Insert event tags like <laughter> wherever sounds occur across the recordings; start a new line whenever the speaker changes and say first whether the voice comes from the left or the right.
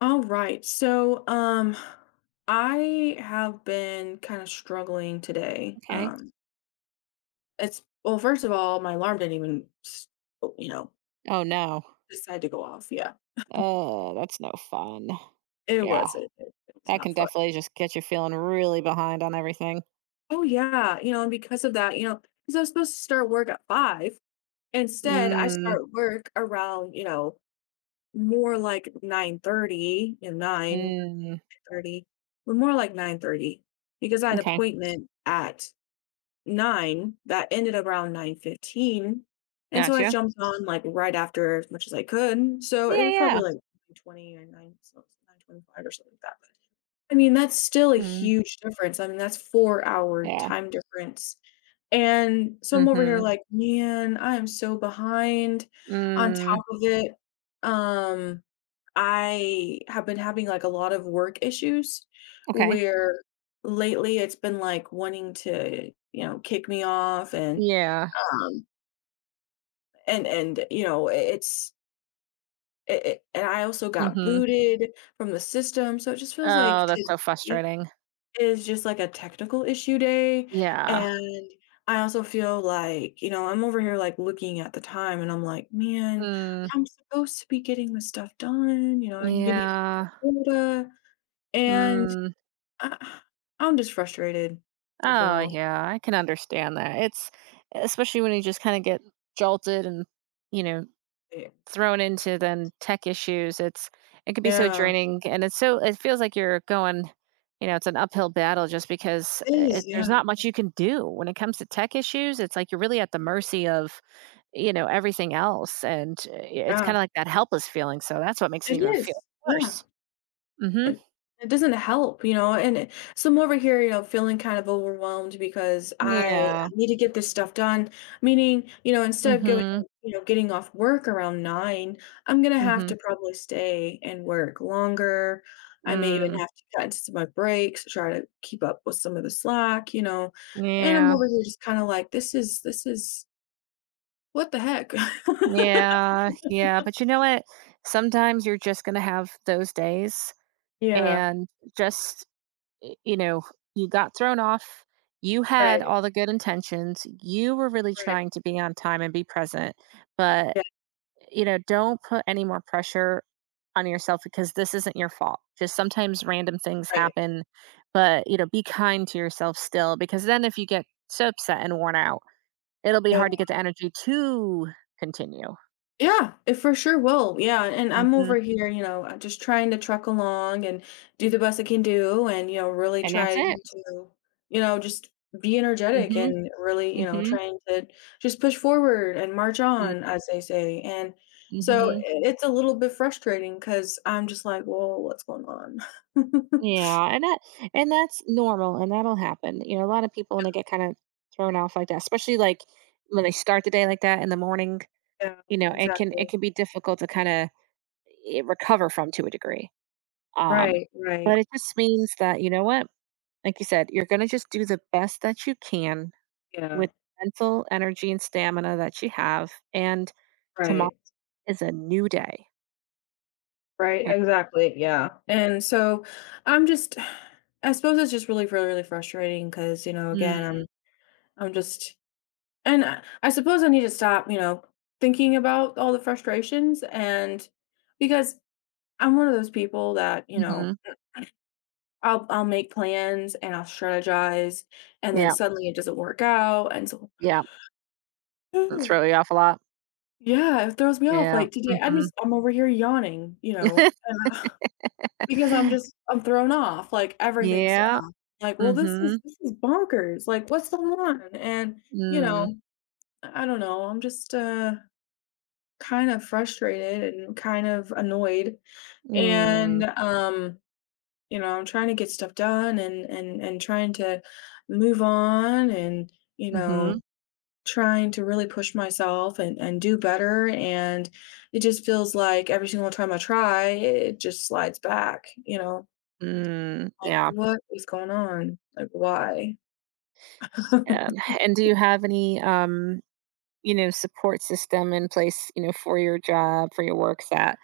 left: All right. So, I have been kind of struggling today.
right: Okay.
left: It's, well, first of all, my alarm didn't even, oh, you know,
right: Oh no.
left: decide to go off. Yeah,
right: Oh, that's no fun.
left: it
right: Yeah,
left: was. It's
right: that
left: not
right: can
left: fun.
right: definitely just get you feeling really behind on everything.
left: Oh yeah, and because of that, because I was supposed to start work at 5, instead I
right: Mm,
left: start work around, more like 9:30 and nine
right: mm,
left: thirty, but more like 9:30 because I had an
right: okay,
left: appointment at 9 that ended around 9:15, and so I
right: gotcha.
left: jumped on, like, right after as much as I could, so it
right: Yeah,
left: was
right: yeah.
left: probably, like, 9:20 or 9 so 9:25 or something like that. I mean, that's still a
right: Mm,
left: huge difference. I mean, that's four-hour
right: yeah.
left: time difference, and so I'm over here
right: Mm-hmm.
left: like, "Man, I am so behind on
right: Mm,
left: top of it." Um I have been having like a lot of work issues
right: okay.
left: where lately it's been like wanting to, kick me off, and
right: Yeah.
left: um and and I also got
right: Mm-hmm.
left: booted from the system, so it just feels
right: Oh,
left: like
right: that's so
left: today
right: frustrating.
left: is just like a technical issue day.
right: Yeah.
left: And I also feel like, I'm over here like looking at the time and I'm like, man,
right: Mm,
left: I'm supposed to be getting this stuff done, I'm getting
right: yeah.
left: quota. And
right: Mm,
left: I I'm just frustrated
right: oh,
left: overall.
right: yeah. I can understand that. It's Especially when you just kind of get jolted and, you know,
left: Y
right: thrown into then tech issues, it could be so
left: yeah,
right: draining and it feels like you're going, it's an uphill battle just because
left: please, yeah,
right: there's not much you can do when it comes to tech issues. It's like you're really at the mercy of, everything else and it's
left: yeah.
right: kind of like that helpless feeling. So that's what makes
left: It
right: it even feel
left: is, yeah.
right: worse. Mhm.
left: It it doesn't help, and it so I'm over here, feeling kind of overwhelmed because I
right: Yeah.
left: I need to get this stuff done, meaning, instead of
right: Mhm.
left: getting off work around 9, I'm gonna have
right: Mhm.
left: to probably stay and work longer. I may even
right: Mm.
left: have to cut into some of my breaks, try to keep up with some of the slack, and I'm
right: Yeah.
left: over here just kinda like, this is "What the heck?" <laughs>
right: Yeah. Yeah, but you know what? Sometimes you're just going to have those days,
left: Yeah.
right: and just y- you know, you got thrown off. You had
left: Right,
right: all the good intentions. You were really
left: right,
right: trying to be on time and be present, but
left: yeah,
right: don't put any more pressure on yourself because this isn't your fault. Just sometimes random things
left: right.
right: happen, but be kind to yourself still because then if you get so upset and worn out, it'll be
left: Yeah.
right: hard to get the energy to continue.
left: Yeah, it for sure will, yeah, and I'm
right: Hmm.
left: over here, just trying to truck along and do the best I can do and, really
right: And that's
left: try
right: it.
left: to, just be energetic
right: Hmm.
left: and really,
right: Hmm.
left: trying to just push forward and march on, as they say. And so I
right: Hmm.
left: it's a little bit frustrating because 'cause I'm just like, "Well, what's going on?" <laughs>
right: Yeah, and that's normal and that'll happen. A lot of people and they get kind of thrown off like that, especially like when they start the day like that in the morning.
left: Yeah,
right: It can
left: exactly.
right: it can be difficult to kind of recover from to a degree. Um,
left: Right, right.
right: but it just means that, you know what? Like you said, you're going to just do the best that you can
left: Yeah,
right: with mental energy and stamina that you have, and tomorrow
left: right.
right: is a new day.
left: Right, yeah, exactly. Yeah. And so I'm just I suppose it's just really, really, really frustrating because, again, I'm just and I suppose I need to stop, thinking about all the frustrations, and because I'm one of those people that,
right: Mm-hmm.
left: I'll make plans and I'll strategize, and then
right: Yeah.
left: suddenly it doesn't work out, and so
right: Yeah. That's really
left: <gasps>
right: off a lot.
left: yeah, it throws me off.
right: Yeah.
left: Like today
right: Hmm.
left: I'm over here yawning, you know.
right: <laughs>
left: uh, <sighs> because
right: <laughs>
left: I'm thrown off. Like
right: Ja,
left: "Well, this is
right: mhm,
left: this is bonkers, like, what's going on?" And, you
right: mm,
left: know, I don't know, I'm just, kind of frustrated and kind of annoyed,
right: mm,
left: and, I'm trying to get stuff done, and trying to move on, and,
right: mhm,
left: trying to really push myself and do better, and it just feels like every single time I try, it just slides back, you know?
right: mm,
left: Like,
right: yeah,
left: "What is going on? Like, why?" <laughs>
right: and and do you have any, support system in place, for your job, for your work that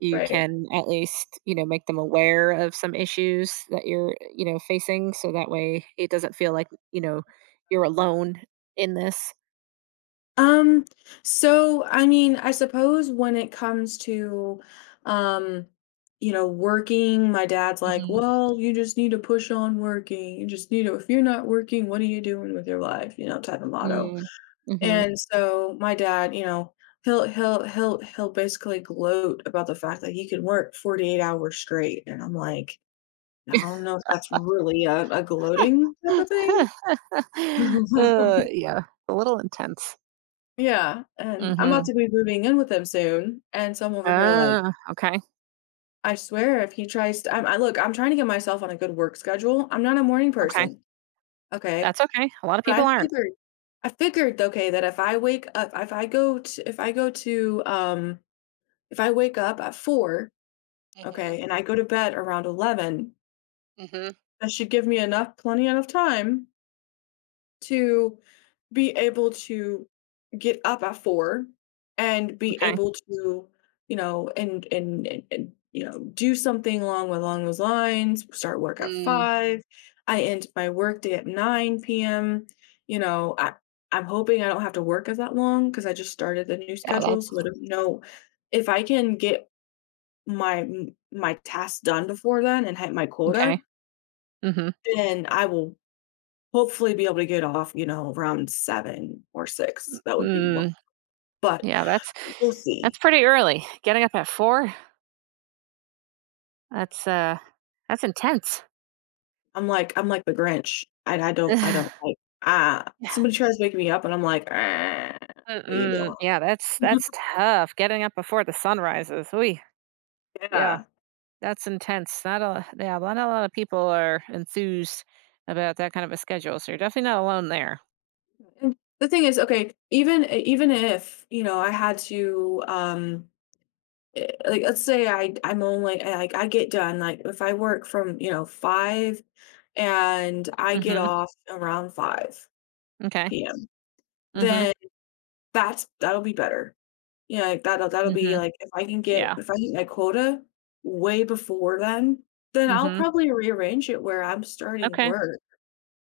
right: you
left: Right.
right: can at least, make them aware of some issues that you're, facing, so that way it doesn't feel like, you're alone in this?
left: Um, so I mean, I suppose when it comes to, um, working, my dad's like,
right: Mhm,
left: "Well, you just need to push on working. You just need to, if you're not working, what are you doing with your life?" Type of motto.
right: mm, mhm.
left: And so my dad, he'll basically gloat about the fact that he can work 48 hours straight. And I'm like, I don't know if that's really a gloating type of thing.
right: <laughs>
left: <laughs>
right: Yeah, a little intense.
left: Yeah. And I'm about
right: Mhm.
left: to be moving in with him soon, and so I'm over here like,
right: Ah, okay,
left: I swear if he tries to, I'm I look, I'm trying to get myself on a good work schedule. I'm not a morning
right: okay.
left: person, okay?
right: That's okay. A lot of
left: But
right: people aren't.
left: I figured, okay, that if I wake up, if I go to if I go to, if I wake up at 4,
right: Mhm,
left: okay, and I go to bed around 11.
right: mhm.
left: That should give me enough plenty enough time to be able to get up at 4 and be
right: Okay.
left: able to, do something along those lines, start work at
right: Mm,
left: 5. I end my work day at 9 PM. You know, I'm hoping I don't have to work as that long because I just started the new
right: yeah,
left: schedule,
right: that's
left: so I don't know if I can get my my tasks done before then and hit my quota,
right: okay. Mhm.
left: then I will hopefully be able to get off, around 7 or 6. That would be more,
right: Mm,
left: but
right: yeah, that's
left: we'll
right: that's
left: see.
right: pretty early. Getting up at 4? That's, uh, that's intense.
left: I'm like the Grinch. I don't
right: <sighs>
left: like,
right: Yeah.
left: somebody tries to wake me up and I'm like, "Ah, what are you
right: Mm-mm. Yeah,
left: doing?"
right: that's
left: <laughs>
right: tough. Getting up before the sun rises. Ooh, yeah,
left: Yeah.
right: that's intense. Not a yeah, not a lot of people are enthused about that kind of a schedule, so you're definitely not alone there.
left: And the thing is, okay, even if, I had to eh, like, let's say, I I'm only I- like I get done, like, if I work from, 5 and I get
right: Mhm.
left: off around
right: Okay.
left: 5 p.m.
right: Mhm.
left: Then That's That'll be better. Yeah, like, that'll be,
right: Mhm.
left: like,
right: Yeah.
left: if I hit my quota way before then I'll
right: Mhm.
left: probably rearrange it where I'm starting
right: Okay.
left: work,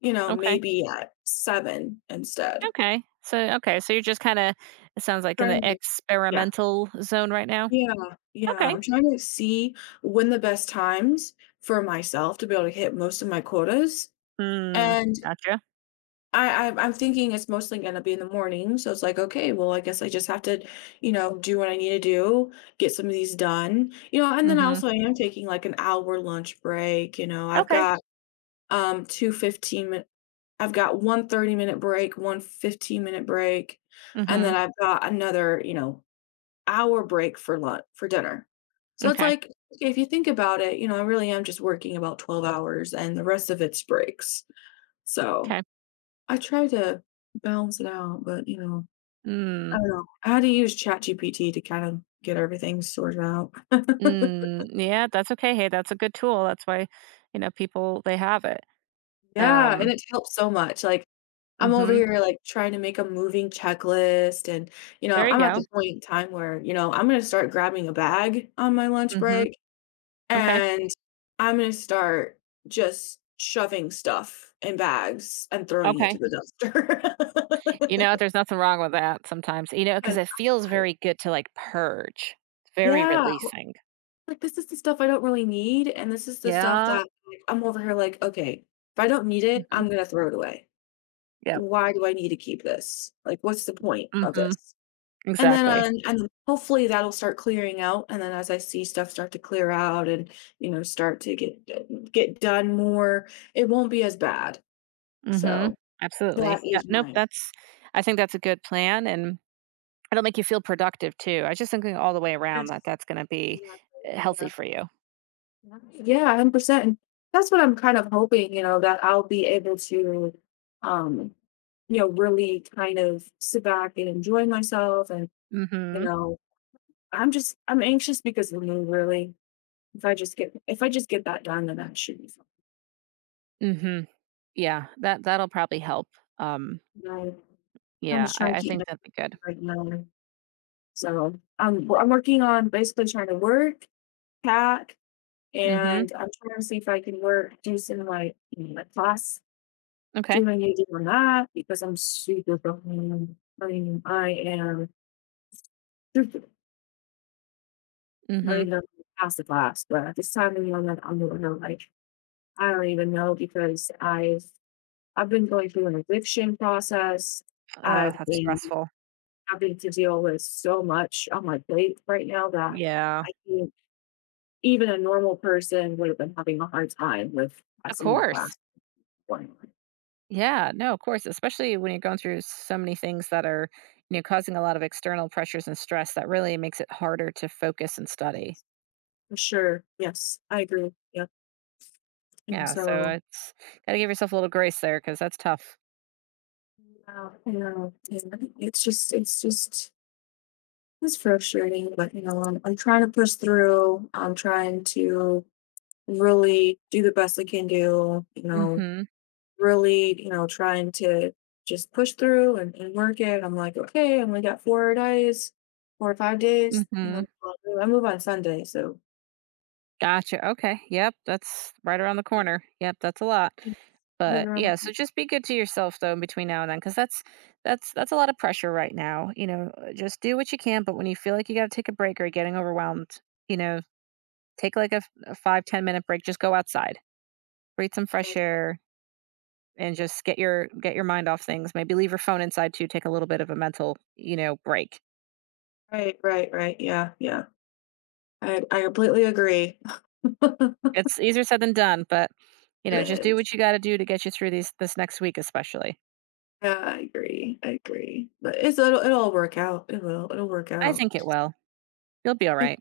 right: Okay.
left: maybe at 7 instead.
right: Okay. So okay, so you're just kinda it sounds like in the
left: Trying to Yeah.
right: experimental zone right now?
left: Yeah, yeah,
right: Okay.
left: I'm trying to see when the best times for myself to be able to hit most of my quotas,
right: Mm,
left: and
right: gotcha.
left: I'm thinking it's mostly gonna be in the morning, so it's like, okay, well, I guess I just have to, do what I need to do, get some of these done, and then
right: Mhm.
left: also I am taking like an hour lunch break. I've
right: Okay.
left: got, two 15-minute, I've got one 30-minute break, one 15-minute break, and then
right: Mhm.
left: I've got another, hour break for lunch, for dinner. So it's
right: Okay.
left: like, okay, if you think about it, I really am just working about 12 hours and the rest of it's breaks. So.
right: Okay.
left: I try to balance it out, but, I
right: Mm.
left: don't know. I had to use ChatGPT to kind of get everything sorted out. <laughs>
right: Mm, yeah, that's okay. Hey, that's a good tool. That's why, people they have it.
left: Yeah, and
right: Um,
left: it's helped so much. Like, I'm over
right: mhm.
left: here, like, trying to make a moving checklist and,
right: There you
left: I'm at the
right: go.
left: point in time where, I'm gonna start grabbing a bag on my lunch
right: Mhm.
left: break,
right: Okay.
left: and I'm gonna start just shoving stuff in bags and throwing it to
right: Okay.
left: the dumpster.
right: There's nothing wrong with that sometimes,
left: <laughs> 'Cause
right: because it feels
left: I—
right: very good to, like, purge. It's very
left: yeah.
right: releasing.
left: Like, this is the stuff I don't really need, and this is the stuff that,
right: Yeah.
left: like, I'm over here like, "Okay, if I don't need it,
right: Mhm.
left: I'm gonna throw it away.
right: Yeah.
left: Why do I need to keep this? Like, what's the point of
right: Mhm.
left: this?"
right: Exactly.
left: And then hopefully that'll start clearing out, and then as I see stuff start to clear out and, start to get, get done more, it won't be as bad.
right: Mhm.
left: So, that
right: Absolutely. Yeah,
left: is
right: nope,
left: mine.
right: that's I think that's a good plan, and it'll make you feel productive too. I just thinking all the way around
left: Yes,
right: that that's gonna be,
left: exactly,
right: healthy
left: yeah.
right: for you.
left: Nice. Yeah, 100%. And that's what I'm kind of hoping, that I'll be able to, um, really kind of sit back and enjoy myself. And, you
right: Mhm.
left: know, I'm just, I'm anxious because of me, really. If I just get that done, then that should be fine.
right: Mhm. Yeah, that that'll probably help. Um,
left: You know, I'm
right: yeah,
left: just trying
right: I
left: to
right: I
left: keep
right: think
left: it
right: that'd be good.
left: right now. So I'm, well, I'm working on basically trying to work, pack,
right: Mhm.
left: and I'm trying to see if I can work, do some like, like class,
right: Okay.
left: doing a deal on that because I'm super broken. I mean, I am super. I don't
right: Mhm.
left: even know if I passed the class, but at this time, I'm not know, like, I don't even know because I've been going through an eviction process.
right: Ugh,
left: I've
right: that's
left: been
right: stressful.
left: having to deal with so much on my plate right now that
right: Yeah.
left: I think even a normal person would have been having a hard time with
right: Of
left: passing the
right: course.
left: class. For
right: Yeah, no, of course, especially when you're going through so many things that are, causing a lot of external pressures and stress that really makes it harder to focus and study.
left: sure. Yes, I agree. Yep. And
right: Yeah, so
left: so—
right: it's gotta give yourself a little grace there because that's tough.
left: wow, I know. Yeah. It's just, it's just, it's frustrating, but you know, I'm trying to push through. I'm trying to really do the best I can do, you
right: Mm.
left: know,
right: Mhm,
left: really, you know, trying to just push through and work it. I'm like, okay, I only got 4 days, four or five
right: mm,
left: days, you know,
right: mhm.
left: I'll— I move on Sunday. So
right: Gotcha, okay, yep, that's right around the
left: <laughs> it
right: corner. Yep, that's a lot.
left: is— it is
right: But,
left: around
right: yeah, so
left: the—
right: just be good to yourself, though, in between now and then, because that's a lot of pressure right now, you know? Just do what you can, but when you feel like you gotta take a break or you're getting overwhelmed, you know, take, like, a 5-10 minute break, just go outside, breathe some fresh
left: right,
right: air, and just get your mind off things. Maybe leave your phone inside too, take a little bit of a mental, break.
left: right, right, right. Yeah, yeah. I completely agree. <laughs>
right: It's easier said than done, but,
left: It
right: just do
left: is.
right: what you gotta do to get you through these this next week especially.
left: Yeah, I agree, but it'll it'll work out, it will, it'll work
right: I
left: out.
right: think it will. You'll be alright.